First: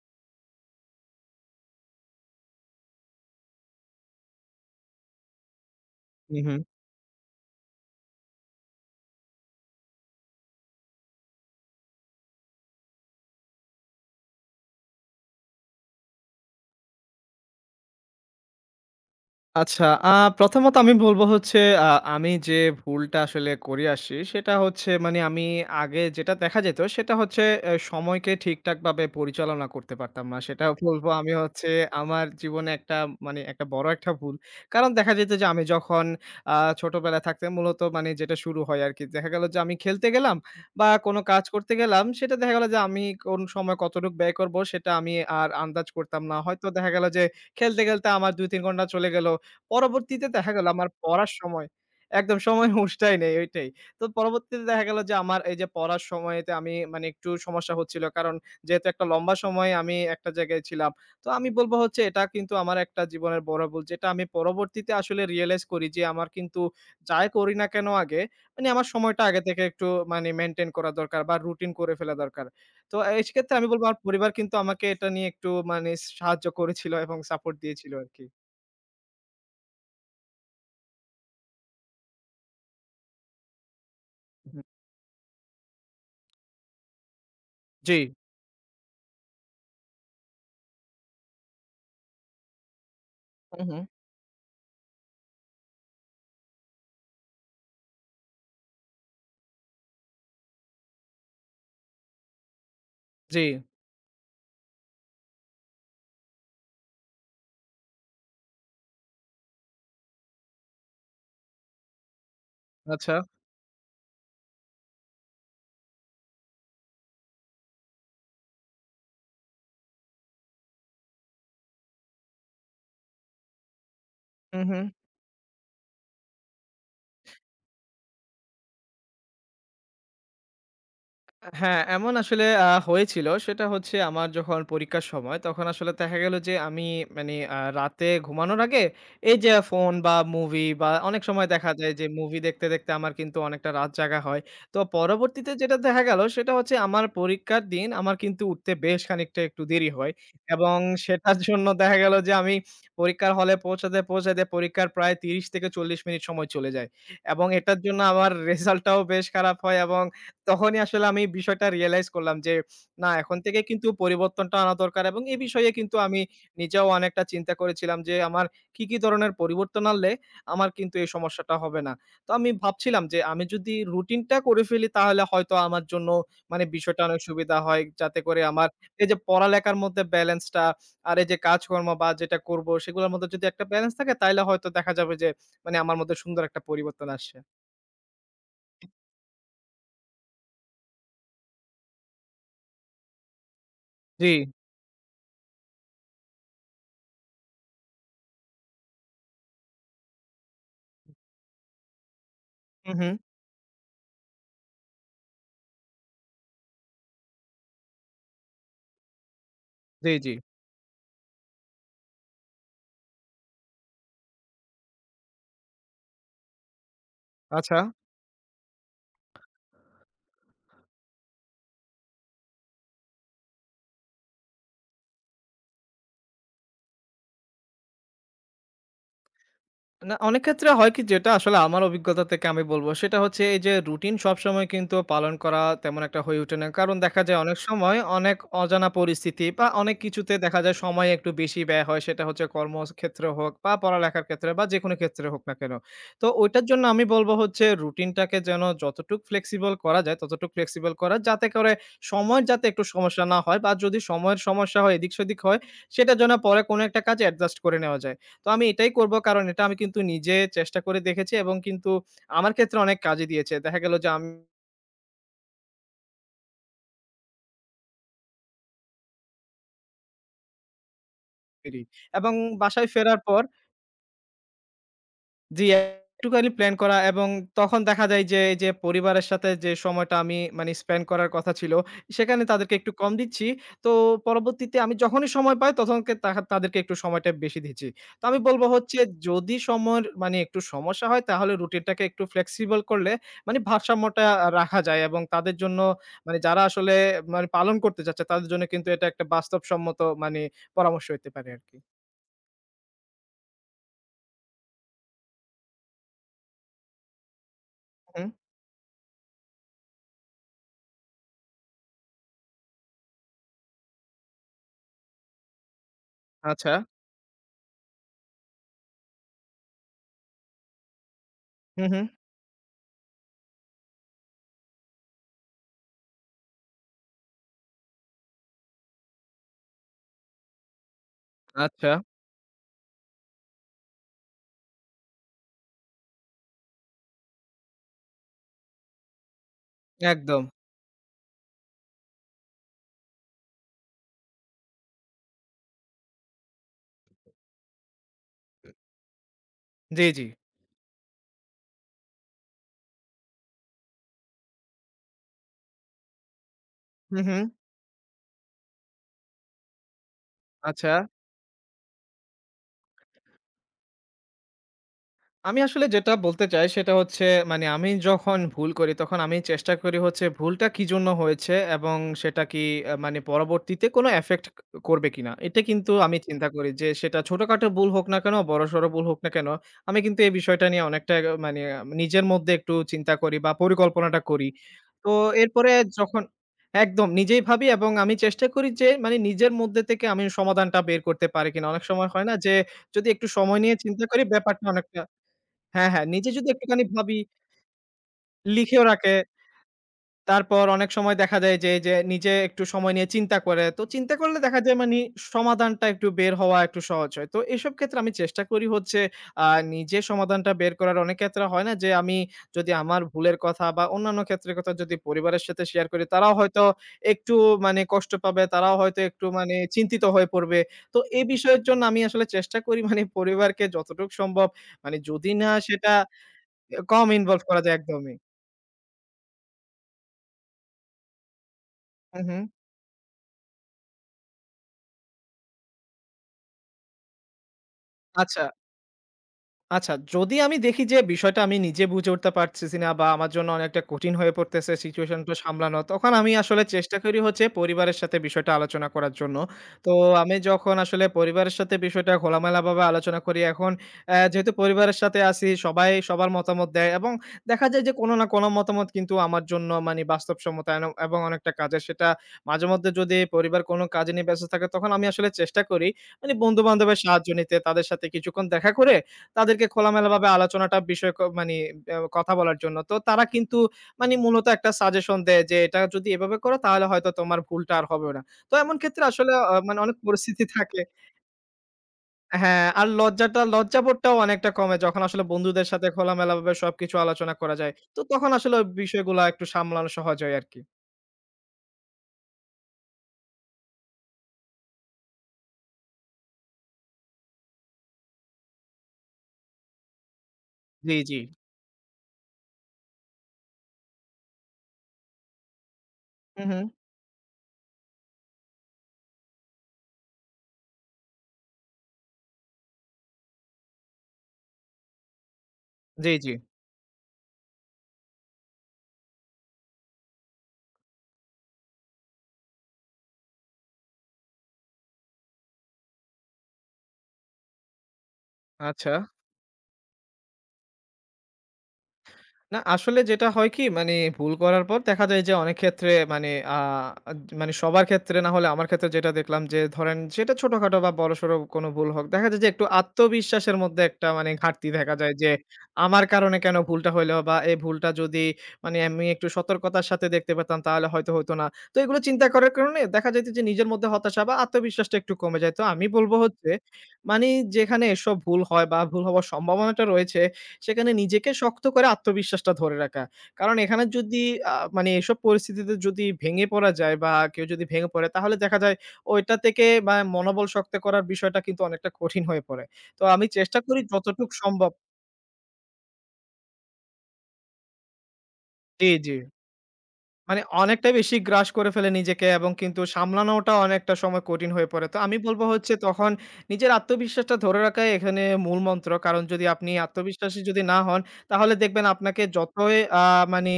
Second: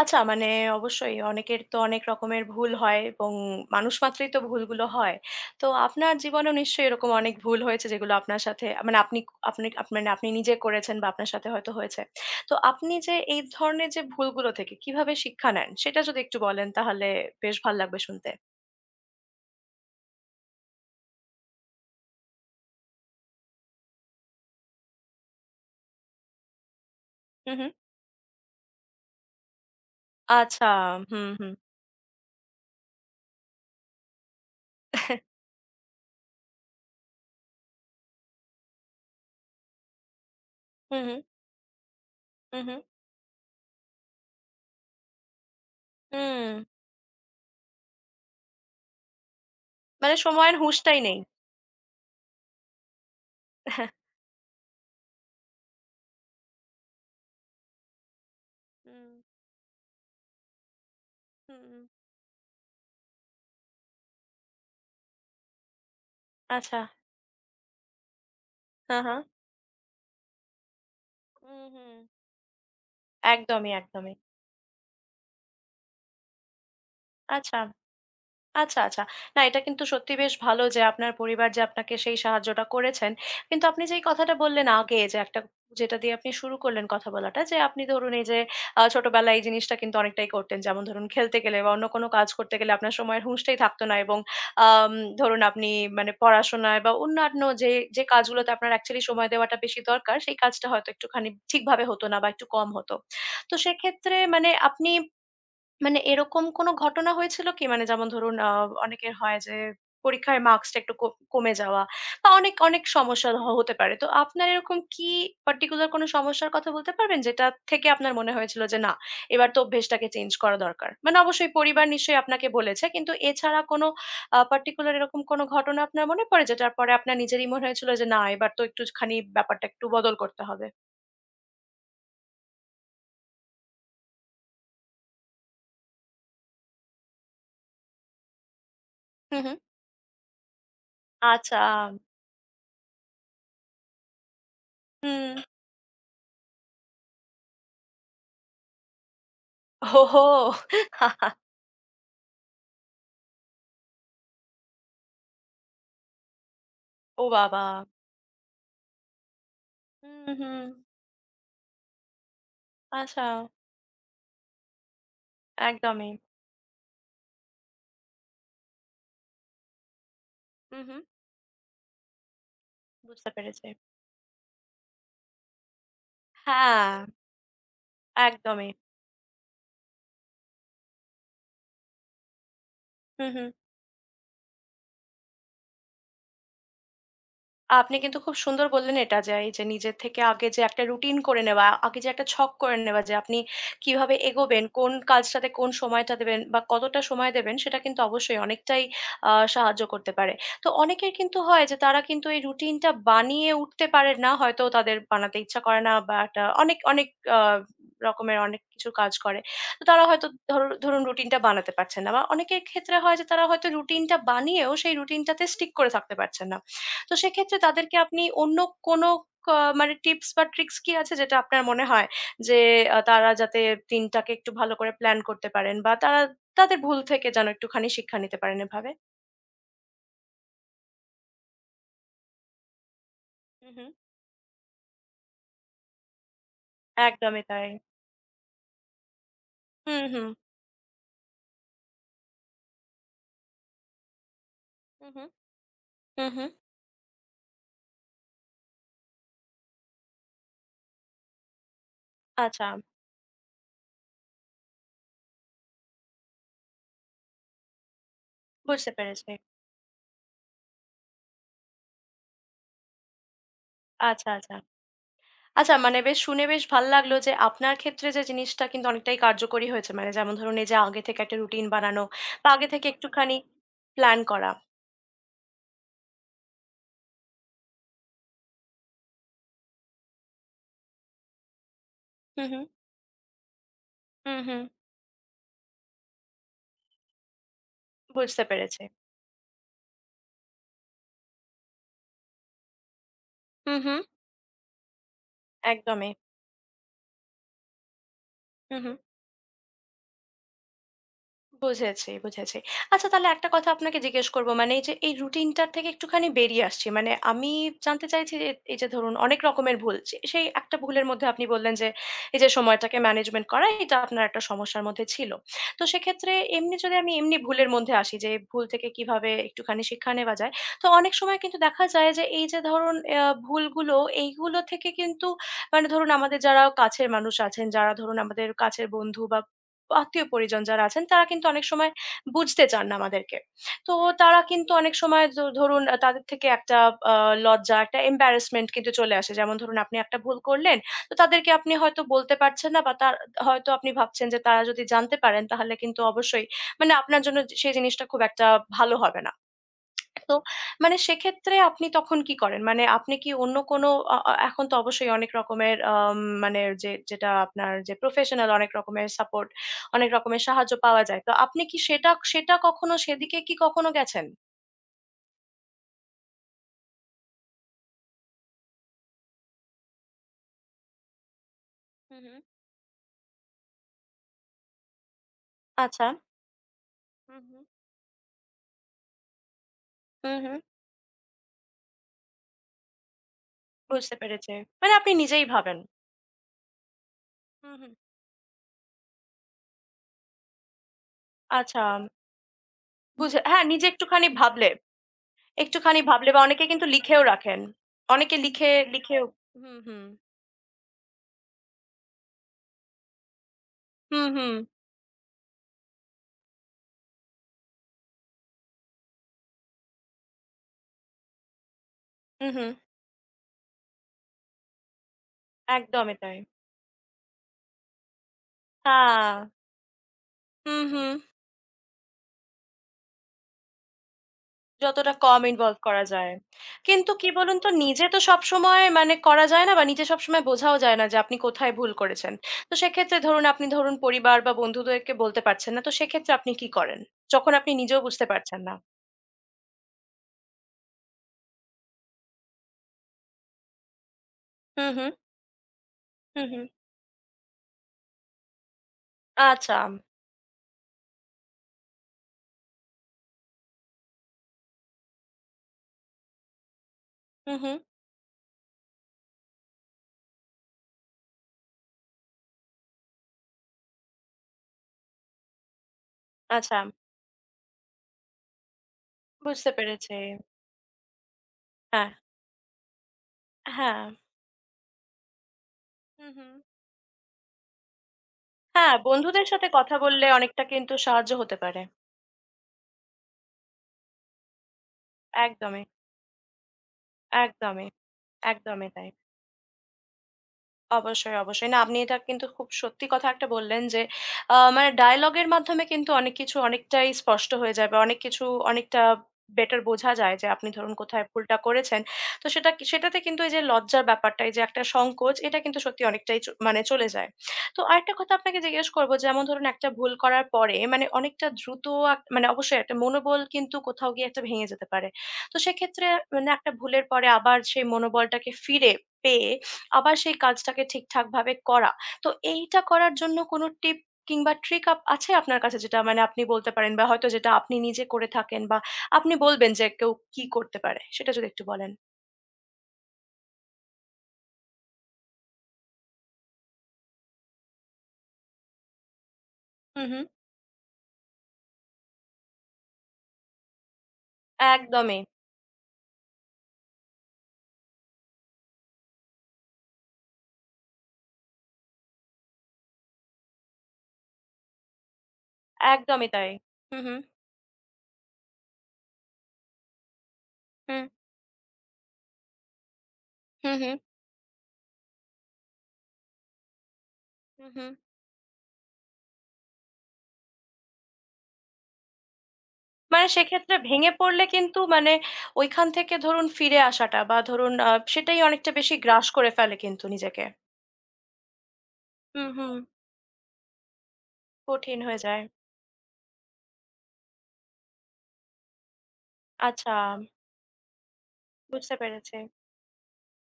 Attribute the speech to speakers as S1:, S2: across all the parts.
S1: আচ্ছা মানে অবশ্যই অনেকের তো অনেক রকমের ভুল হয় এবং মানুষ মাত্রই তো ভুলগুলো হয়। তো আপনার
S2: হু, হু,
S1: জীবনেও নিশ্চয়ই এরকম অনেক ভুল হয়েছে যেগুলো আপনার সাথে মানে আপনি আপনি আপ মানে আপনি নিজে করেছেন বা আপনার সাথে হয়তো হয়েছে। তো আপনি যে এই ধরনের যে ভুলগুলো থেকে কিভাবে শিক্ষা নেন সেটা যদি একটু বলেন তাহলে বেশ ভাল লাগবে শুনতে।
S2: আচ্ছা, প্রথমত আমি বলব হচ্ছে আ আমি যে ভুলটা আসলে করে আসি, সেটা হচ্ছে মানে আমি আগে যেটা দেখা যেত, সেটা হচ্ছে
S1: হু, হু।
S2: এ সময়কে ঠিকঠাকভাবে পরিচালনা করতে পারতাম না। সেটা
S1: আচ্ছা,
S2: বলবো
S1: হুম,
S2: আমি
S1: হুম।
S2: হচ্ছে আমার জীবনে একটা মানে একটা বড় একটা ভুল। কারণ দেখা যেত যে আমি যখন ছোটবেলায় থাকতাম মূলত মানে যেটা শুরু হয় আরকি। দেখা গেল যে আমি খেলতে গেলাম বা
S1: হু, হু,
S2: কোনো কাজ করতে গেলাম, সেটা দেখা
S1: হু,
S2: গেল
S1: হু,
S2: যে আমি কোন সময় কতটুক ব্যয় করব, সেটা আমি আর আন্দাজ করতাম না।
S1: হুম।
S2: হয়তো দেখা গেল যে খেলতে, খেলতে আমার ২-৩ ঘন্টা চলে গেল।
S1: মানে
S2: পরবর্তীতে দেখা
S1: সময়ের
S2: গেল আমার
S1: হুঁশটাই নেই।
S2: পড়ার সময় একদম সময় হুঁশটাই নেই ওইটাই। তো পরবর্তীতে দেখা গেল যে আমার এই যে পড়ার সময়তে আমি মানে একটু সমস্যা হচ্ছিল। কারণ যেহেতু একটা
S1: হুম,
S2: লম্বা সময় আমি একটা জায়গায় ছিলাম। তো আমি বলব
S1: হুম।
S2: হচ্ছে এটা কিন্তু আমার একটা জীবনের বড় ভুল। যেটা আমি পরবর্তীতে আসলে রিয়ালাইজ করি যে আমার কিন্তু
S1: আচ্ছা,
S2: যাই করি না কেন আগে মানে আমার
S1: হ্যাঁ, হ্যাঁ।
S2: সময়টা আগে থেকে একটু মানে মেইনটেইন করা দরকার বা
S1: হু,
S2: রুটিন করে
S1: হুম।
S2: ফেলা দরকার। তো এই সেক্ষেত্রে আমি
S1: একদমই,
S2: বলব আমার
S1: একদমই।
S2: পরিবার কিন্তু আমাকে এটা নিয়ে একটু মানে সাহায্য করেছিল এবং সাপোর্ট
S1: আচ্ছা।
S2: দিয়েছিল আরকি।
S1: আচ্ছা, আচ্ছা। না এটা কিন্তু সত্যি বেশ ভালো যে আপনার পরিবার যে আপনাকে সেই সাহায্যটা করেছেন। কিন্তু আপনি যেই কথাটা
S2: হুম,
S1: বললেন আগে যে একটা যেটা দিয়ে আপনি শুরু করলেন কথা বলাটা যে আপনি
S2: জি।
S1: ধরুন এই যে ছোটবেলায় এই জিনিসটা কিন্তু অনেকটাই করতেন। যেমন ধরুন খেলতে গেলে বা অন্য কোনো কাজ করতে গেলে আপনার সময়ের হুঁশটাই
S2: হু, হু।
S1: থাকতো না এবং আম ধরুন আপনি মানে পড়াশোনায় বা অন্যান্য যে কাজগুলোতে আপনার অ্যাকচুয়ালি সময় দেওয়াটা বেশি দরকার সেই কাজটা হয়তো একটুখানি ঠিকভাবে হতো না বা একটু কম হতো।
S2: জি,
S1: তো সেক্ষেত্রে মানে আপনি মানে এরকম কোনো ঘটনা হয়েছিল কি? মানে যেমন ধরুন অনেকের হয় যে পরীক্ষায় মার্কসটা একটু কম কমে যাওয়া বা অনেক, অনেক
S2: আচ্ছা।
S1: সমস্যা হতে পারে। তো আপনার এরকম কি পার্টিকুলার কোনো সমস্যার কথা বলতে পারবেন? যেটা থেকে আপনার মনে হয়েছিল যে না, এবার তো অভ্যেসটাকে চেঞ্জ করা দরকার। মানে অবশ্যই পরিবার নিশ্চয়ই আপনাকে বলেছে। কিন্তু এছাড়া কোনো
S2: হু, হু।
S1: পার্টিকুলার এরকম কোনো ঘটনা আপনার মনে পড়ে? যেটার পরে আপনার নিজেরই মনে হয়েছিল যে না, এবার তো একটুখানি ব্যাপারটা একটু বদল করতে হবে?
S2: হ্যাঁ, এমন আসলে হয়েছিল। সেটা হচ্ছে আমার যখন পরীক্ষার সময়, তখন আসলে দেখা গেল যে আমি মানে রাতে ঘুমানোর আগে এই
S1: হুম,
S2: যে
S1: হুম।
S2: ফোন বা মুভি বা অনেক সময়
S1: আচ্ছা।
S2: দেখা যায় যে মুভি দেখতে, দেখতে আমার কিন্তু অনেকটা রাত জাগা হয়। তো
S1: হুম।
S2: পরবর্তীতে যেটা দেখা গেল সেটা হচ্ছে আমার পরীক্ষার দিন আমার কিন্তু উঠতে বেশ খানিকটা একটু দেরি হয়
S1: ওহো!
S2: এবং সেটার জন্য দেখা গেল যে আমি পরীক্ষার হলে পৌঁছাতে, পৌঁছাতে পরীক্ষার প্রায় ৩০ থেকে ৪০ মিনিট সময় চলে যায়
S1: ও
S2: এবং
S1: বাবা!
S2: এটার জন্য আমার রেজাল্টটাও বেশ খারাপ হয় এবং
S1: হুম, হুম।
S2: তখনই আসলে আমি বিষয়টা রিয়ালাইজ করলাম যে, না
S1: আচ্ছা,
S2: এখন থেকে কিন্তু পরিবর্তনটা আনা দরকার এবং এ বিষয়ে কিন্তু
S1: একদমই।
S2: আমি নিজেও অনেকটা চিন্তা করেছিলাম যে, আমার কি ধরনের পরিবর্তন আনলে আমার
S1: হু,
S2: কিন্তু
S1: হু।
S2: এই সমস্যাটা হবে না। তো আমি ভাবছিলাম যে,
S1: বুঝতে
S2: আমি
S1: পেরেছি।
S2: যদি রুটিনটা করে ফেলি তাহলে হয়তো আমার জন্য মানে
S1: হ্যাঁ,
S2: বিষয়টা অনেক সুবিধা হয়। যাতে করে আমার
S1: একদমই।
S2: এই যে পড়ালেখার মধ্যে ব্যালেন্সটা আর এই যে কাজকর্ম বা যেটা করব সেগুলোর
S1: হু,
S2: মধ্যে যদি
S1: হু।
S2: একটা ব্যালেন্স থাকে তাইলে হয়তো দেখা যাবে যে, মানে আমার মধ্যে সুন্দর একটা পরিবর্তন আসছে।
S1: আপনি কিন্তু খুব সুন্দর বললেন এটা যে এই যে নিজের থেকে আগে যে একটা রুটিন করে নেওয়া, আগে যে একটা ছক করে নেওয়া যে আপনি কিভাবে
S2: জি।
S1: এগোবেন, কোন কাজটাতে কোন সময়টা দেবেন বা কতটা সময় দেবেন সেটা কিন্তু অবশ্যই অনেকটাই সাহায্য করতে পারে। তো অনেকের কিন্তু হয় যে তারা কিন্তু এই রুটিনটা
S2: হু, হু।
S1: বানিয়ে উঠতে পারে না। হয়তো তাদের বানাতে ইচ্ছা করে না বা একটা অনেক, অনেক আ রকমের অনেক কিছু কাজ করে। তো তারা
S2: জি,
S1: হয়তো
S2: জি।
S1: ধরুন রুটিনটা বানাতে পারছেন না বা অনেকের ক্ষেত্রে হয় যে তারা হয়তো রুটিনটা বানিয়েও সেই রুটিনটাতে স্টিক করে থাকতে পারছেন না। তো সেক্ষেত্রে
S2: আচ্ছা।
S1: তাদেরকে আপনি অন্য কোনো ক মানে টিপস বা ট্রিক্স কি আছে যেটা আপনার মনে হয় যে, তারা যাতে দিনটাকে একটু ভালো করে প্ল্যান করতে পারেন বা তারা তাদের ভুল থেকে যেন একটুখানি শিক্ষা নিতে পারেন এভাবে?
S2: না, অনেক ক্ষেত্রে হয় কি যেটা আসলে আমার অভিজ্ঞতা থেকে আমি বলব সেটা হচ্ছে এই
S1: হু,
S2: যে
S1: হু।
S2: রুটিন সবসময় কিন্তু পালন করা তেমন একটা হয়ে ওঠে না। কারণ দেখা যায়
S1: একদমই
S2: অনেক
S1: তাই।
S2: সময় অনেক অজানা পরিস্থিতি বা অনেক
S1: হুম, হুম।
S2: কিছুতে দেখা যায় সময় একটু বেশি ব্যয় হয়। সেটা হচ্ছে কর্মক্ষেত্রে হোক বা পড়ালেখার ক্ষেত্রে বা যেকোনো
S1: হু, হু।
S2: ক্ষেত্রে হোক না কেন।
S1: হু,
S2: তো
S1: হুম।
S2: ওইটার জন্য আমি বলব হচ্ছে রুটিনটাকে যেন যতটুক ফ্লেক্সিবল করা যায় ততটুক ফ্লেক্সিবল করা যাতে করে সময়ের যাতে
S1: আচ্ছা,
S2: একটু সমস্যা না হয় বা যদি সময়ের সমস্যা হয় এদিক সেদিক হয় সেটার জন্য পরে কোনো একটা কাজে অ্যাডজাস্ট করে নেওয়া যায়। তো আমি এটাই
S1: বুঝতে
S2: করব
S1: পেরেছি।
S2: কারণ এটা আমি কিন্তু নিজে চেষ্টা করে দেখেছি এবং কিন্তু আমার ক্ষেত্রে অনেক কাজে দিয়েছে। দেখা গেল যে আমি
S1: আচ্ছা, আচ্ছা। আচ্ছা মানে বেশ শুনে বেশ ভাল লাগলো যে, আপনার ক্ষেত্রে যে জিনিসটা কিন্তু অনেকটাই কার্যকরী হয়েছে। মানে যেমন ধরুন এই যে আগে থেকে একটা রুটিন
S2: ফিরি
S1: বানানো
S2: এবং
S1: বা আগে থেকে
S2: বাসায় ফেরার
S1: একটুখানি
S2: পর
S1: প্ল্যান করা।
S2: জি, একটুখানি প্ল্যান করা এবং তখন দেখা যায় যে, এই যে পরিবারের সাথে যে সময়টা আমি মানে স্পেন্ড করার কথা ছিল, সেখানে
S1: হু, হু।
S2: তাদেরকে একটু কম দিচ্ছি। তো
S1: হু, হু।
S2: পরবর্তীতে আমি যখনই সময় পাই তখনকে তাহা তাদেরকে একটু সময়টা বেশি দিচ্ছি। তো আমি
S1: বুঝতে
S2: বলব
S1: পেরেছি।
S2: হচ্ছে যদি সময়ের মানে একটু সমস্যা হয় তাহলে রুটিনটাকে একটু ফ্লেক্সিবল করলে মানে
S1: হুম, হুম।
S2: ভারসাম্যটা রাখা যায় এবং তাদের জন্য
S1: একদমই।
S2: মানে যারা আসলে মানে পালন করতে চাচ্ছে তাদের জন্য
S1: হুম,
S2: কিন্তু
S1: হুম।
S2: এটা একটা বাস্তবসম্মত মানে পরামর্শ হইতে পারে আরকি।
S1: বুঝেছি, বুঝেছি। আচ্ছা তাহলে একটা কথা আপনাকে জিজ্ঞেস করব। মানে এই যে এই রুটিনটার থেকে একটুখানি বেরিয়ে আসছি। মানে আমি জানতে
S2: হুম,
S1: চাইছি যে এই যে ধরুন অনেক রকমের ভুল। সেই একটা ভুলের মধ্যে আপনি বললেন যে এই যে সময়টাকে ম্যানেজমেন্ট করা এটা আপনার একটা সমস্যার মধ্যে ছিল। তো সেক্ষেত্রে
S2: আচ্ছা।
S1: এমনি যদি আমি এমনি ভুলের মধ্যে আসি যে ভুল থেকে কিভাবে একটুখানি শিক্ষা নেওয়া যায়। তো অনেক সময় কিন্তু
S2: হু,
S1: দেখা
S2: হু।
S1: যায় যে এই যে ধরুন ভুলগুলো এইগুলো থেকে কিন্তু মানে ধরুন আমাদের যারা কাছের মানুষ আছেন, যারা ধরুন আমাদের কাছের বন্ধু বা আত্মীয়-পরিজন যারা আছেন তারা কিন্তু অনেক
S2: আচ্ছা,
S1: সময় বুঝতে চান না আমাদেরকে। তো তারা কিন্তু অনেক সময় ধরুন তাদের থেকে একটা আ লজ্জা, একটা embarrassment কিন্তু চলে আসে। যেমন ধরুন আপনি একটা ভুল
S2: একদম।
S1: করলেন, তো তাদেরকে আপনি হয়তো বলতে পারছেন না বা তার হয়তো আপনি ভাবছেন যে তারা যদি জানতে পারেন তাহলে কিন্তু অবশ্যই মানে আপনার জন্য যে সেই জিনিসটা খুব একটা ভালো হবে না।
S2: জি, জি।
S1: তো মানে সেক্ষেত্রে আপনি তখন কি করেন? মানে আপনি কি অন্য কোনো আ আ এখন তো অবশ্যই অনেক রকমের মানে যে
S2: হু,
S1: যেটা
S2: হু।
S1: আপনার যে প্রফেশনাল অনেক রকমের সাপোর্ট, অনেক রকমের সাহায্য
S2: আচ্ছা।
S1: পাওয়া যায়। তো আপনি কি সেটা সেটা কখনো সেদিকে কি কখনো গেছেন?
S2: আমি আসলে যেটা বলতে চাই সেটা হচ্ছে মানে আমি যখন ভুল করি তখন আমি চেষ্টা করি হচ্ছে ভুলটা কি জন্য হয়েছে এবং
S1: হু, হু।
S2: সেটা কি মানে পরবর্তীতে কোনো এফেক্ট করবে কিনা এটা কিন্তু
S1: আচ্ছা।
S2: আমি চিন্তা করি যে সেটা
S1: হু, হু।
S2: ছোটখাটো ভুল হোক না কেন বড়সড় ভুল হোক না কেন আমি কিন্তু
S1: হু,
S2: এই
S1: হু।
S2: বিষয়টা নিয়ে অনেকটা মানে নিজের মধ্যে একটু চিন্তা করি বা
S1: বুঝতে
S2: পরিকল্পনাটা করি
S1: পেরেছি। মানে
S2: তো
S1: আপনি নিজেই
S2: এরপরে
S1: ভাবেন।
S2: যখন একদম নিজেই ভাবি
S1: হু, হু।
S2: এবং আমি চেষ্টা করি যে মানে নিজের মধ্যে থেকে আমি সমাধানটা বের করতে পারি কিনা
S1: আচ্ছা।
S2: অনেক সময় হয় না যে যদি একটু
S1: বুঝে
S2: সময়
S1: হ্যাঁ,
S2: নিয়ে
S1: নিজে
S2: চিন্তা করি ব্যাপারটা অনেকটা হ্যাঁ,
S1: একটুখানি
S2: হ্যাঁ। নিজে
S1: ভাবলে বা
S2: যদি
S1: অনেকে
S2: একটুখানি
S1: কিন্তু
S2: ভাবি,
S1: লিখেও রাখেন। অনেকে লিখে
S2: লিখেও রাখে।
S1: লিখেও হুম, হুম।
S2: তারপর অনেক সময় দেখা যায় যে, যে নিজে একটু সময় নিয়ে চিন্তা করে। তো চিন্তা
S1: হুম,
S2: করলে
S1: হুম।
S2: দেখা যায় মানি সমাধানটা একটু বের হওয়া একটু সহজ হয়। তো এসব ক্ষেত্রে আমি চেষ্টা করি হচ্ছে আ নিজে সমাধানটা বের করার। অনেক ক্ষেত্রে হয় না যে আমি
S1: হুম,
S2: যদি
S1: হুম।
S2: আমার ভুলের কথা বা অন্যান্য ক্ষেত্রের কথা যদি পরিবারের সাথে শেয়ার করি,
S1: একদমই
S2: তারাও
S1: তাই।
S2: হয়তো একটু মানে কষ্ট পাবে, তারাও হয়তো একটু
S1: হ্যাঁ,
S2: মানে চিন্তিত হয়ে পড়বে।
S1: হুম,
S2: তো
S1: হুম।
S2: এই বিষয়ের জন্য আমি আসলে চেষ্টা করি মানে পরিবারকে যতটুকু সম্ভব মানে
S1: যতটা
S2: যদি
S1: কম
S2: না
S1: ইনভলভ
S2: সেটা
S1: করা যায়।
S2: এ কম
S1: কিন্তু কি
S2: ইনভলভ
S1: বলুন
S2: করা
S1: তো
S2: যায়
S1: নিজে
S2: একদমই।
S1: তো সবসময় মানে করা যায় না বা নিজে সবসময় বোঝাও যায় না যে আপনি কোথায় ভুল
S2: হু,
S1: করেছেন।
S2: হু।
S1: তো সেক্ষেত্রে ধরুন আপনি ধরুন পরিবার বা বন্ধুদেরকে বলতে পারছেন না। তো সেক্ষেত্রে আপনি কি করেন? যখন আপনি নিজেও বুঝতে
S2: আচ্ছা।
S1: পারছেন না।
S2: আচ্ছা, যদি আমি দেখি যে বিষয়টা আমি নিজে বুঝে উঠতে পারতেছি না বা আমার জন্য অনেকটা কঠিন হয়ে পড়তেছে
S1: হুম, হুম,
S2: সিচুয়েশনটা সামলানো, তখন আমি
S1: হুম,
S2: আসলে
S1: হুম।
S2: চেষ্টা করি হচ্ছে পরিবারের সাথে বিষয়টা আলোচনা করার জন্য।
S1: আচ্ছা।
S2: তো আমি যখন আসলে পরিবারের সাথে বিষয়টা খোলামেলাভাবে আলোচনা করি এখন যেহেতু পরিবারের সাথে আছি সবাই সবার মতামত দেয় এবং
S1: হুম,
S2: দেখা
S1: হুম।
S2: যায় যে কোনো না কোনো মতামত কিন্তু আমার জন্য মানে বাস্তবসম্মত এবং অনেকটা কাজের। সেটা মাঝেমধ্যে যদি পরিবার কোনো কাজে নিয়ে ব্যস্ত থাকে তখন আমি আসলে চেষ্টা করি মানে
S1: আচ্ছা।
S2: বন্ধু-বান্ধবের সাহায্য নিতে, তাদের সাথে কিছুক্ষণ দেখা করে তাদেরকে
S1: বুঝতে পেরেছি।
S2: খোলামেলাভাবে আলোচনাটা বিষয় ক মানি
S1: হ্যাঁ,
S2: কথা বলার জন্য। তো তারা কিন্তু
S1: হ্যাঁ।
S2: মানি মূলত একটা সাজেশন দেয় যে, "এটা যদি
S1: হুম,
S2: এভাবে
S1: হুম।
S2: করো তাহলে হয়তো তোমার ভুলটা আর হবে না।" তো এমন
S1: হ্যাঁ,
S2: ক্ষেত্রে আসলে
S1: বন্ধুদের সাথে
S2: মানে অনেক
S1: কথা বললে
S2: পরিস্থিতি
S1: অনেকটা
S2: থাকে
S1: কিন্তু সাহায্য হতে পারে।
S2: হ্যাঁ, আর লজ্জাবোধটাও অনেকটা কমে যখন আসলে বন্ধুদের
S1: একদমই,
S2: সাথে খোলামেলাভাবে সবকিছু আলোচনা করা যায়।
S1: একদমই,
S2: তো তখন আসলে
S1: একদমই তাই।
S2: বিষয়গুলা একটু সামলানো সহজ হয় আরকি।
S1: অবশ্যই, অবশ্যই। না, আপনি এটা কিন্তু খুব সত্যি কথা একটা বললেন যে, মানে ডায়ালগের মাধ্যমে কিন্তু অনেক কিছু অনেকটাই স্পষ্ট হয়ে যায় বা অনেক কিছু অনেকটা বেটার বোঝা যায় যে আপনি ধরুন
S2: জি, জি।
S1: কোথায় ভুলটা করেছেন। তো সেটা কি সেটাতে কিন্তু এই যে লজ্জার ব্যাপারটা, এই যে একটা সংকোচ, এটা কিন্তু সত্যি অনেকটাই
S2: হু,
S1: চ
S2: হু।
S1: মানে চলে যায়। তো আরেকটা কথা আপনাকে জিজ্ঞেস করব যেমন ধরুন একটা ভুল করার পরে মানে অনেকটা দ্রুত মানে অবশ্যই একটা মনোবল কিন্তু কোথাও গিয়ে একটা ভেঙে যেতে পারে। তো সেক্ষেত্রে
S2: জি, জি।
S1: মানে একটা ভুলের পরে আবার সেই মনোবলটাকে ফিরে পেয়ে আবার সেই কাজটাকে ঠিকঠাকভাবে করা। তো এইটা করার জন্য কোনো টিপ কিংবা ট্রিক আছে আপনার কাছে যেটা মানে আপনি বলতে পারেন বা হয়তো যেটা আপনি নিজে করে থাকেন বা
S2: আচ্ছা।
S1: আপনি বলবেন যে কেউ কি করতে পারে? সেটা যদি একটু বলেন।
S2: না, আসলে যেটা হয় কি মানে ভুল করার পর দেখা যায় যে অনেক ক্ষেত্রে মানে আ মানে সবার ক্ষেত্রে না হলে আমার ক্ষেত্রে যেটা দেখলাম যে ধরেন
S1: হুম, হুম।
S2: সেটা ছোটখাটো বা বড়সড় কোনো ভুল হোক। দেখা যায় যে একটু আত্মবিশ্বাসের মধ্যে একটা মানে ঘাটতি দেখা যায়
S1: একদমই,
S2: যে আমার কারণে কেন ভুলটা হইলো বা এই ভুলটা যদি মানে আমি একটু সতর্কতার সাথে দেখতে পেতাম তাহলে হয়তো হতো না। তো এগুলো চিন্তা করার কারণে দেখা যাইত যে নিজের মধ্যে হতাশা বা আত্মবিশ্বাসটা একটু কমে যায়। তো আমি বলব
S1: একদমই
S2: হচ্ছে
S1: তাই। হুম, হুম।
S2: মানে যেখানে এসব ভুল হয় বা ভুল হওয়ার সম্ভাবনাটা রয়েছে সেখানে
S1: হুম,
S2: নিজেকে শক্ত করে আত্মবিশ্বাসটা ধরে রাখা। কারণ
S1: হুম,
S2: এখানে
S1: হুম,
S2: যদি মানে এসব পরিস্থিতিতে যদি ভেঙে পড়া যায় বা কেউ যদি
S1: হুম,
S2: ভেঙে
S1: হুম।
S2: পড়ে তাহলে দেখা যায় ওইটা থেকে বা মনোবল শক্ত করার বিষয়টা কিন্তু অনেকটা কঠিন হয়ে পড়ে। তো আমি
S1: মানে
S2: চেষ্টা
S1: সেক্ষেত্রে
S2: করি
S1: ভেঙে
S2: যতটুক
S1: পড়লে
S2: সম্ভব
S1: কিন্তু মানে ঐখান থেকে ধরুন ফিরে আসাটা বা ধরুন সেটাই অনেকটা
S2: জি,
S1: বেশি
S2: জি।
S1: গ্রাস করে ফেলে কিন্তু
S2: মানে
S1: নিজেকে।
S2: অনেকটাই বেশি গ্রাস করে ফেলে নিজেকে
S1: হুম,
S2: এবং
S1: হুম।
S2: কিন্তু সামলানোটা অনেকটা সময় কঠিন হয়ে পড়ে। তো
S1: কঠিন
S2: আমি
S1: হয়ে
S2: বলব
S1: যায়।
S2: হচ্ছে তখন নিজের আত্মবিশ্বাসটা ধরে রাখাই এখানে মূল মন্ত্র। কারণ যদি আপনি
S1: আচ্ছা,
S2: আত্মবিশ্বাসী যদি না হন তাহলে দেখবেন
S1: বুঝতে
S2: আপনাকে
S1: পেরেছি।
S2: যতই মানে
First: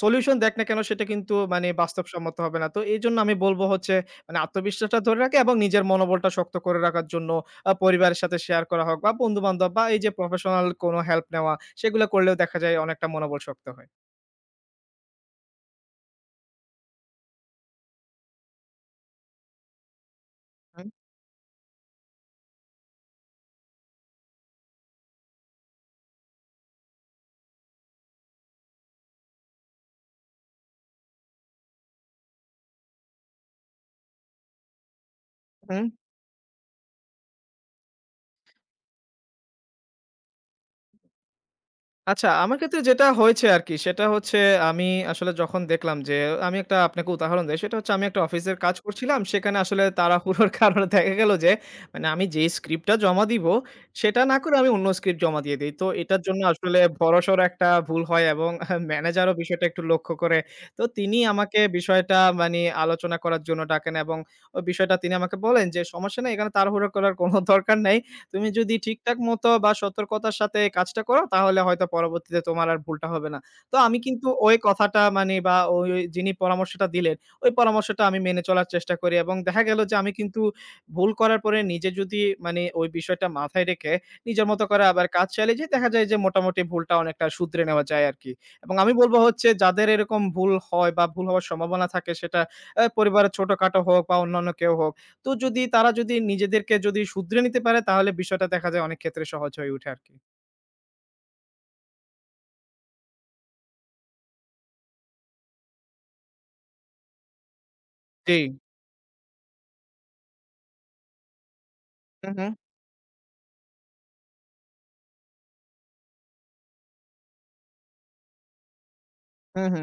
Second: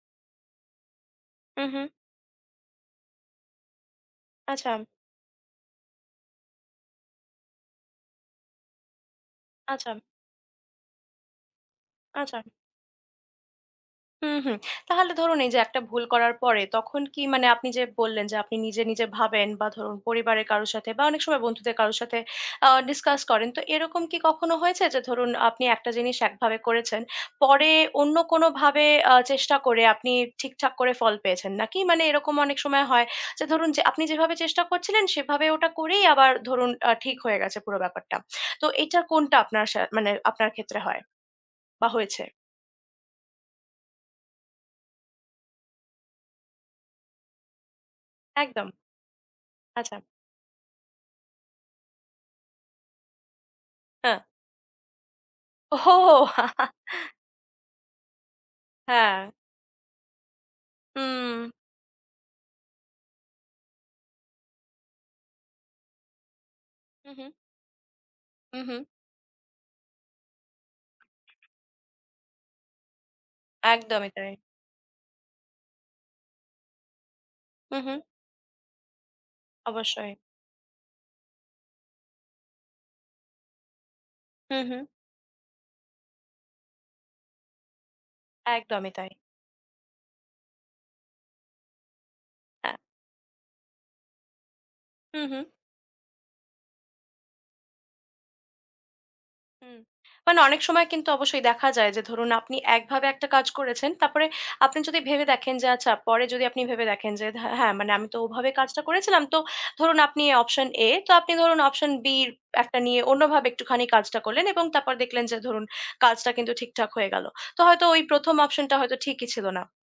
S2: সলিউশন দেখ না কেন সেটা কিন্তু
S1: হুম,
S2: মানে
S1: হুম।
S2: বাস্তবসম্মত হবে না। তো এইজন্য আমি বলব হচ্ছে মানে
S1: আচ্ছা।
S2: আত্মবিশ্বাসটা ধরে রাখা এবং নিজের মনোবলটা শক্ত করে রাখার জন্য পরিবারের সাথে শেয়ার করা হোক বা বন্ধু-বান্ধব বা
S1: আচ্ছা,
S2: এই যে প্রফেশনাল কোনো হেল্প নেওয়া সেগুলো করলেও
S1: আচ্ছা।
S2: দেখা যায় অনেকটা মনোবল শক্ত হয়।
S1: হুম, হুম। তাহলে ধরুন এই যে একটা ভুল করার পরে তখন কি মানে আপনি যে বললেন যে আপনি নিজে ভাবেন বা ধরুন পরিবারের কারো
S2: হু,
S1: সাথে বা অনেক সময় বন্ধুদের কারো সাথে ডিসকাস করেন। তো এরকম কি কখনো হয়েছে যে ধরুন আপনি একটা জিনিস একভাবে করেছেন, পরে অন্য কোনোভাবে চেষ্টা করে আপনি ঠিকঠাক করে ফল পেয়েছেন নাকি? মানে এরকম অনেক সময় হয় যে ধরুন যে আপনি যেভাবে চেষ্টা করছিলেন সেভাবে ওটা
S2: হু।
S1: করেই আবার ধরুন ঠিক হয়ে গেছে পুরো ব্যাপারটা। তো এটা কোনটা আপনার মানে আপনার ক্ষেত্রে হয় বা হয়েছে?
S2: আচ্ছা, আমার ক্ষেত্রে যেটা হয়েছে আরকি, সেটা হচ্ছে আমি আসলে যখন দেখলাম যে আমি একটা আপনাকে উদাহরণ দেই। সেটা হচ্ছে আমি একটা অফিসের
S1: একদম।
S2: কাজ করছিলাম। সেখানে আসলে
S1: আচ্ছা।
S2: তাড়াহুড়োর কারণে দেখা গেল যে মানে আমি যে স্ক্রিপ্টটা জমা দিব,
S1: হ্যাঁ।
S2: সেটা না করে আমি অন্য স্ক্রিপ্ট জমা দিয়ে দেই। তো
S1: ওহো!
S2: এটার জন্য আসলে বড়সড় একটা ভুল হয় এবং
S1: হ্যাঁ।
S2: ম্যানেজারও বিষয়টা একটু লক্ষ্য করে। তো তিনি
S1: হুম।
S2: আমাকে বিষয়টা মানি আলোচনা করার জন্য ডাকেন এবং ওই বিষয়টা তিনি আমাকে বলেন যে, "সমস্যা নাই, এখানে তাড়াহুড়ো
S1: হু,
S2: করার
S1: হু,
S2: কোনো দরকার নাই।" তুমি
S1: হু,
S2: যদি
S1: হু।
S2: ঠিকঠাক মতো বা সতর্কতার সাথে কাজটা করো তাহলে হয়তো পরবর্তীতে তোমার আর ভুলটা হবে না। তো আমি
S1: একদমই
S2: কিন্তু
S1: তাই।
S2: ওই কথাটা মানে বা ওই ওই যিনি পরামর্শটা দিলেন, ওই
S1: হু, হু।
S2: পরামর্শটা আমি মেনে চলার চেষ্টা করি এবং দেখা গেল যে আমি
S1: অবশ্যই।
S2: কিন্তু ভুল করার পরে নিজে যদি মানে ওই বিষয়টা মাথায় রেখে নিজের
S1: হু,
S2: মতো
S1: হু।
S2: করে আবার কাজ চালিয়ে যাই, দেখা যায় যে মোটামুটি ভুলটা অনেকটা শুধরে নেওয়া যায় আরকি। এবং
S1: একদমই
S2: আমি
S1: তাই।
S2: বলব হচ্ছে যাদের এরকম ভুল হয় বা ভুল হওয়ার সম্ভাবনা থাকে সেটা
S1: হ্যাঁ।
S2: পরিবারের ছোটখাটো হোক বা অন্যান্য কেউ হোক
S1: হু,
S2: তো
S1: হু।
S2: যদি তারা যদি নিজেদেরকে যদি শুধরে নিতে পারে তাহলে বিষয়টা দেখা যায় অনেক ক্ষেত্রে সহজ হয়ে
S1: হুম।
S2: উঠে আরকি।
S1: মানে অনেক সময় কিন্তু অবশ্যই দেখা যায় যে ধরুন আপনি একভাবে একটা কাজ করেছেন। তারপরে আপনি যদি ভেবে দেখেন যে আচ্ছা পরে যদি আপনি ভেবে দেখেন যে হ্যাঁ, হ্যাঁ, মানে আমি তো
S2: জি।
S1: ওভাবে কাজটা করেছিলাম। তো ধরুন আপনি অপশন A তো আপনি ধরুন অপশন B
S2: হু,
S1: র
S2: হু।
S1: একটা নিয়ে অন্যভাবে একটুখানি কাজটা করলেন এবং তারপর দেখলেন যে ধরুন কাজটা কিন্তু ঠিকঠাক হয়ে গেল। তো হয়তো ওই ১ম অপশনটা হয়তো ঠিকই ছিল
S2: হু,
S1: না।
S2: হু।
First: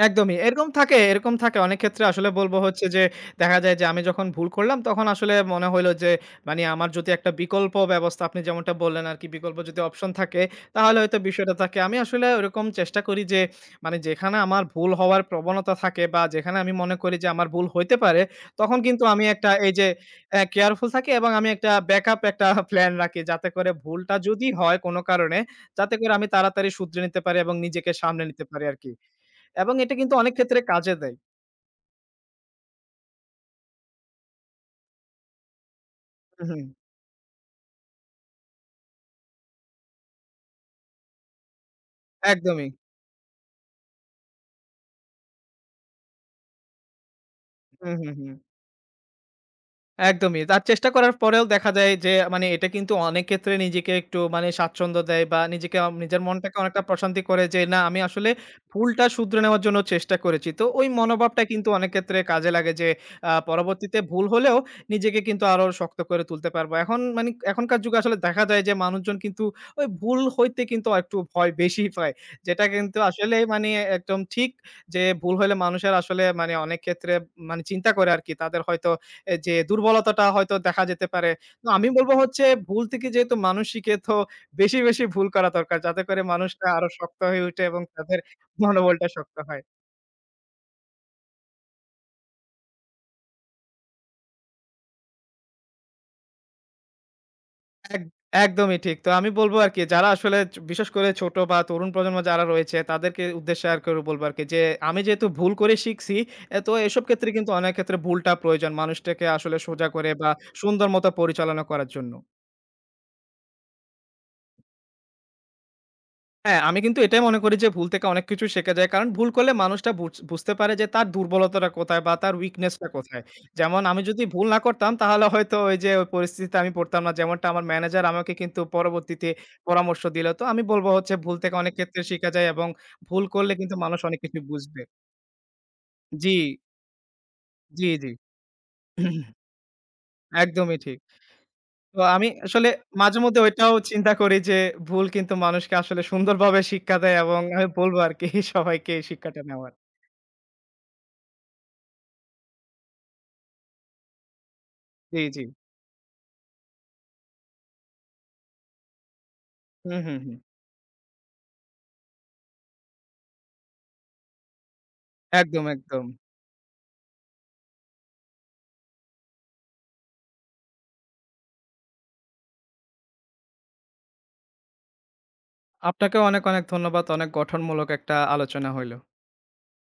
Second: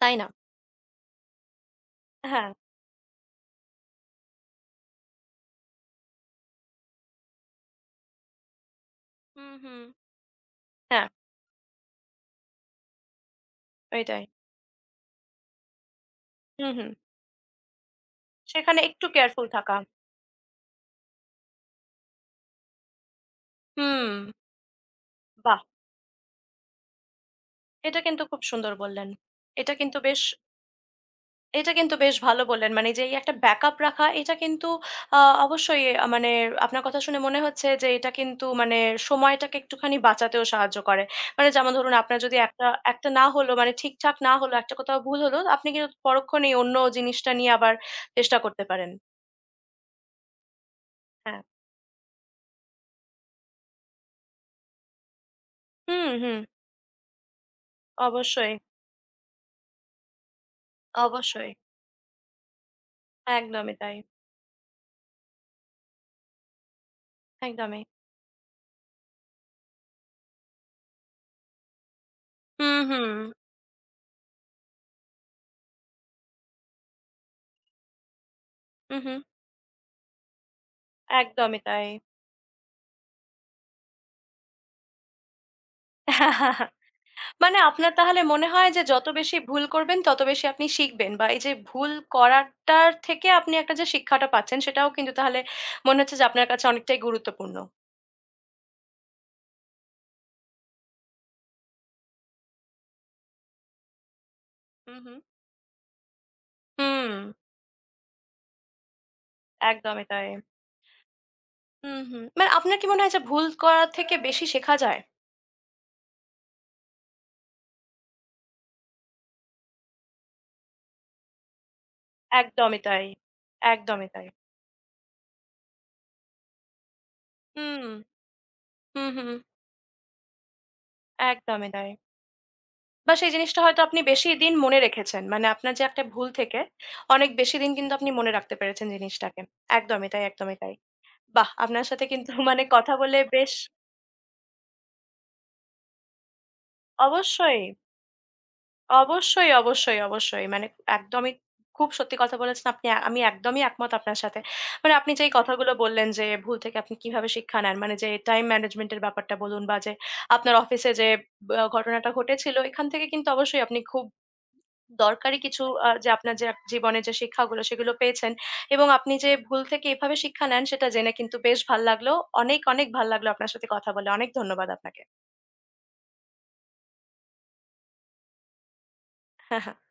S1: তাই না?
S2: একদমই। এরকম থাকে, এরকম থাকে। অনেক ক্ষেত্রে আসলে
S1: হ্যাঁ।
S2: বলবো হচ্ছে যে, দেখা যায় যে আমি যখন ভুল করলাম তখন আসলে মনে হইলো যে মানে আমার যদি একটা বিকল্প ব্যবস্থা আপনি যেমনটা বললেন আরকি
S1: হুম,
S2: বিকল্প যদি
S1: হুম।
S2: অপশন থাকে তাহলে
S1: হ্যাঁ,
S2: হয়তো বিষয়টা থাকে। আমি আসলে ওরকম চেষ্টা করি যে মানে
S1: ওইটাই।
S2: যেখানে আমার ভুল হওয়ার প্রবণতা থাকে বা যেখানে
S1: হুম,
S2: আমি
S1: হুম।
S2: মনে করি যে আমার ভুল হইতে পারে তখন
S1: সেখানে
S2: কিন্তু
S1: একটু
S2: আমি
S1: কেয়ারফুল
S2: একটা এই
S1: থাকা।
S2: যে কেয়ারফুল থাকি এবং আমি একটা ব্যাকআপ একটা প্ল্যান রাখি যাতে করে
S1: হুম।
S2: ভুলটা যদি হয় কোনো কারণে
S1: বাহ!
S2: যাতে করে আমি তাড়াতাড়ি শুধরে নিতে পারি এবং নিজেকে
S1: এটা কিন্তু
S2: সামলে
S1: খুব
S2: নিতে পারি
S1: সুন্দর
S2: আরকি।
S1: বললেন। এটা
S2: এবং এটা
S1: কিন্তু
S2: কিন্তু
S1: বেশ
S2: অনেক ক্ষেত্রে কাজে দেয়।
S1: এটা কিন্তু বেশ ভালো বললেন। মানে যে এই একটা ব্যাকআপ রাখা এটা কিন্তু আ অবশ্যই মানে
S2: হুম, হুম।
S1: আপনার কথা শুনে মনে হচ্ছে যে এটা কিন্তু মানে সময়টাকে একটুখানি বাঁচাতেও সাহায্য করে। মানে যেমন ধরুন আপনার যদি একটা
S2: একদমই।
S1: একটা না হলো মানে ঠিকঠাক না হলো, একটা কোথাও ভুল হলো, আপনি কিন্তু পরক্ষণেই অন্য জিনিসটা নিয়ে আবার
S2: হুম, হুম, হুম।
S1: চেষ্টা করতে পারেন।
S2: একদমই। তার চেষ্টা করার
S1: হ্যাঁ।
S2: পরেও দেখা যায় যে মানে এটা কিন্তু অনেক ক্ষেত্রে নিজেকে একটু মানে স্বাচ্ছন্দ্য দেয় বা নিজেকে
S1: হুম,
S2: নিজের
S1: হুম।
S2: মনটাকে অনেকটা প্রশান্তি করে যে, না আমি আসলে
S1: অবশ্যই,
S2: ভুলটা শুধরে নেওয়ার জন্য চেষ্টা করেছি। তো ওই মনোভাবটা
S1: অবশ্যই।
S2: কিন্তু অনেক ক্ষেত্রে কাজে লাগে যে
S1: একদমই তাই,
S2: পরবর্তীতে ভুল হলেও নিজেকে কিন্তু আরো শক্ত করে তুলতে পারবো। এখন মানে এখনকার
S1: একদমই।
S2: যুগে আসলে দেখা যায় যে মানুষজন কিন্তু ওই ভুল হইতে কিন্তু একটু ভয় বেশি পায়। যেটা
S1: হুম,
S2: কিন্তু
S1: হুম,
S2: আসলেই মানে একদম ঠিক যে ভুল হলে মানুষের আসলে মানে অনেক ক্ষেত্রে মানে চিন্তা করে আরকি তাদের হয়তো
S1: হু, হু,
S2: এ যে দুর্বলতাটা হয়তো দেখা যেতে পারে।
S1: একদমই
S2: তো
S1: তাই।
S2: আমি বলব হচ্ছে ভুল থেকে যেহেতু মানুষ শিখে তো বেশি, বেশি ভুল করা দরকার। যাতে করে মানুষরা আরো শক্ত হয়ে
S1: মানে
S2: ওঠে এবং
S1: আপনার
S2: তাদের
S1: তাহলে মনে হয় যে
S2: মনোবলটা
S1: যত
S2: শক্ত
S1: বেশি
S2: হয়।
S1: ভুল করবেন তত বেশি আপনি শিখবেন বা এই যে ভুল করাটার থেকে আপনি একটা যে শিক্ষাটা পাচ্ছেন সেটাও কিন্তু তাহলে মনে হচ্ছে যে আপনার কাছে অনেকটাই গুরুত্বপূর্ণ।
S2: এক একদমই ঠিক। তো আমি বলব আরকি যারা আসলে বিশেষ করে ছোট বা তরুণ প্রজন্ম যারা রয়েছে তাদেরকে উদ্দেশ্যে আর করে বলব আরকি যে,
S1: হুম,
S2: "আমি
S1: হুম,
S2: যেহেতু ভুল করে শিখছি এ তো এসব
S1: হুম,
S2: ক্ষেত্রে কিন্তু অনেক ক্ষেত্রে ভুলটা প্রয়োজন। মানুষটাকে আসলে সোজা
S1: একদমই
S2: করে
S1: তাই।
S2: বা সুন্দর মতো পরিচালনা করার
S1: হুম,
S2: জন্য।"
S1: হুম। মানে আপনার কি মনে হয় যে ভুল করার থেকে বেশি শেখা যায়?
S2: হ্যাঁ, আমি কিন্তু এটাই মনে করি যে ভুল থেকে অনেক কিছু শেখা যায়। কারণ ভুল করলে মানুষটা বুঝতে পারে যে তার দুর্বলতাটা কোথায় বা তার উইকনেস
S1: একদমই
S2: টা
S1: তাই,
S2: কোথায়। যেমন আমি
S1: একদমই
S2: যদি
S1: তাই।
S2: ভুল না করতাম তাহলে হয়তো ওই পরিস্থিতিতে আমি পড়তাম না। যেমনটা আমার
S1: হুম,
S2: ম্যানেজার আমাকে কিন্তু
S1: হুম,
S2: পরবর্তীতে
S1: হুম,
S2: পরামর্শ দিল। তো আমি বলব হচ্ছে ভুল থেকে
S1: একদমই
S2: অনেক
S1: তাই।
S2: ক্ষেত্রে শিখা যায় এবং
S1: বা
S2: ভুল
S1: সেই
S2: করলে
S1: জিনিসটা
S2: কিন্তু
S1: হয়তো
S2: মানুষ
S1: আপনি
S2: অনেক কিছু
S1: বেশিদিন মনে
S2: বুঝবে।
S1: রেখেছেন। মানে আপনার যে একটা ভুল
S2: জি,
S1: থেকে অনেক বেশিদিন
S2: জি,
S1: কিন্তু
S2: জি।
S1: আপনি মনে রাখতে পেরেছেন জিনিসটাকে। একদমই তাই, একদমই তাই।
S2: একদমই ঠিক।
S1: বাহ! আপনার
S2: তো
S1: সাথে
S2: আমি
S1: কিন্তু মানে
S2: আসলে
S1: কথা বলে
S2: মাঝে মধ্যে
S1: বেশ
S2: ওইটাও চিন্তা করি যে ভুল কিন্তু মানুষকে আসলে সুন্দরভাবে শিক্ষা দেয় এবং
S1: অবশ্যই,
S2: আমি বলব আরকি সবাইকে এই শিক্ষাটা
S1: অবশ্যই,
S2: নেওয়ার।
S1: অবশ্যই, অবশ্যই। মানে একদমই খুব সত্যি কথা বলেছেন আপনি। আমি একদমই একমত আপনার সাথে। মানে আপনি
S2: জি,
S1: যেই
S2: জি।
S1: কথাগুলো বললেন যে ভুল থেকে আপনি কিভাবে শিক্ষা নেন। মানে যে টাইম ম্যানেজমেন্ট এর ব্যাপারটা বলুন বা যে
S2: হুম, হুম, হুম।
S1: আপনার অফিসে যে ব ঘটনাটা ঘটেছিল এখান থেকে কিন্তু অবশ্যই আপনি খুব দরকারি কিছু
S2: একদম, একদম।
S1: যে আপনার যে জীবনে যে শিক্ষাগুলো সেগুলো পেয়েছেন এবং আপনি যে ভুল থেকে এভাবে শিক্ষা নেন সেটা জেনে কিন্তু বেশ ভাল লাগলো। অনেক, অনেক ভাল লাগলো আপনার সাথে কথা বলে। অনেক ধন্যবাদ আপনাকে।
S2: আপনাকেও অনেক, অনেক ধন্যবাদ। অনেক গঠনমূলক একটা আলোচনা হইল।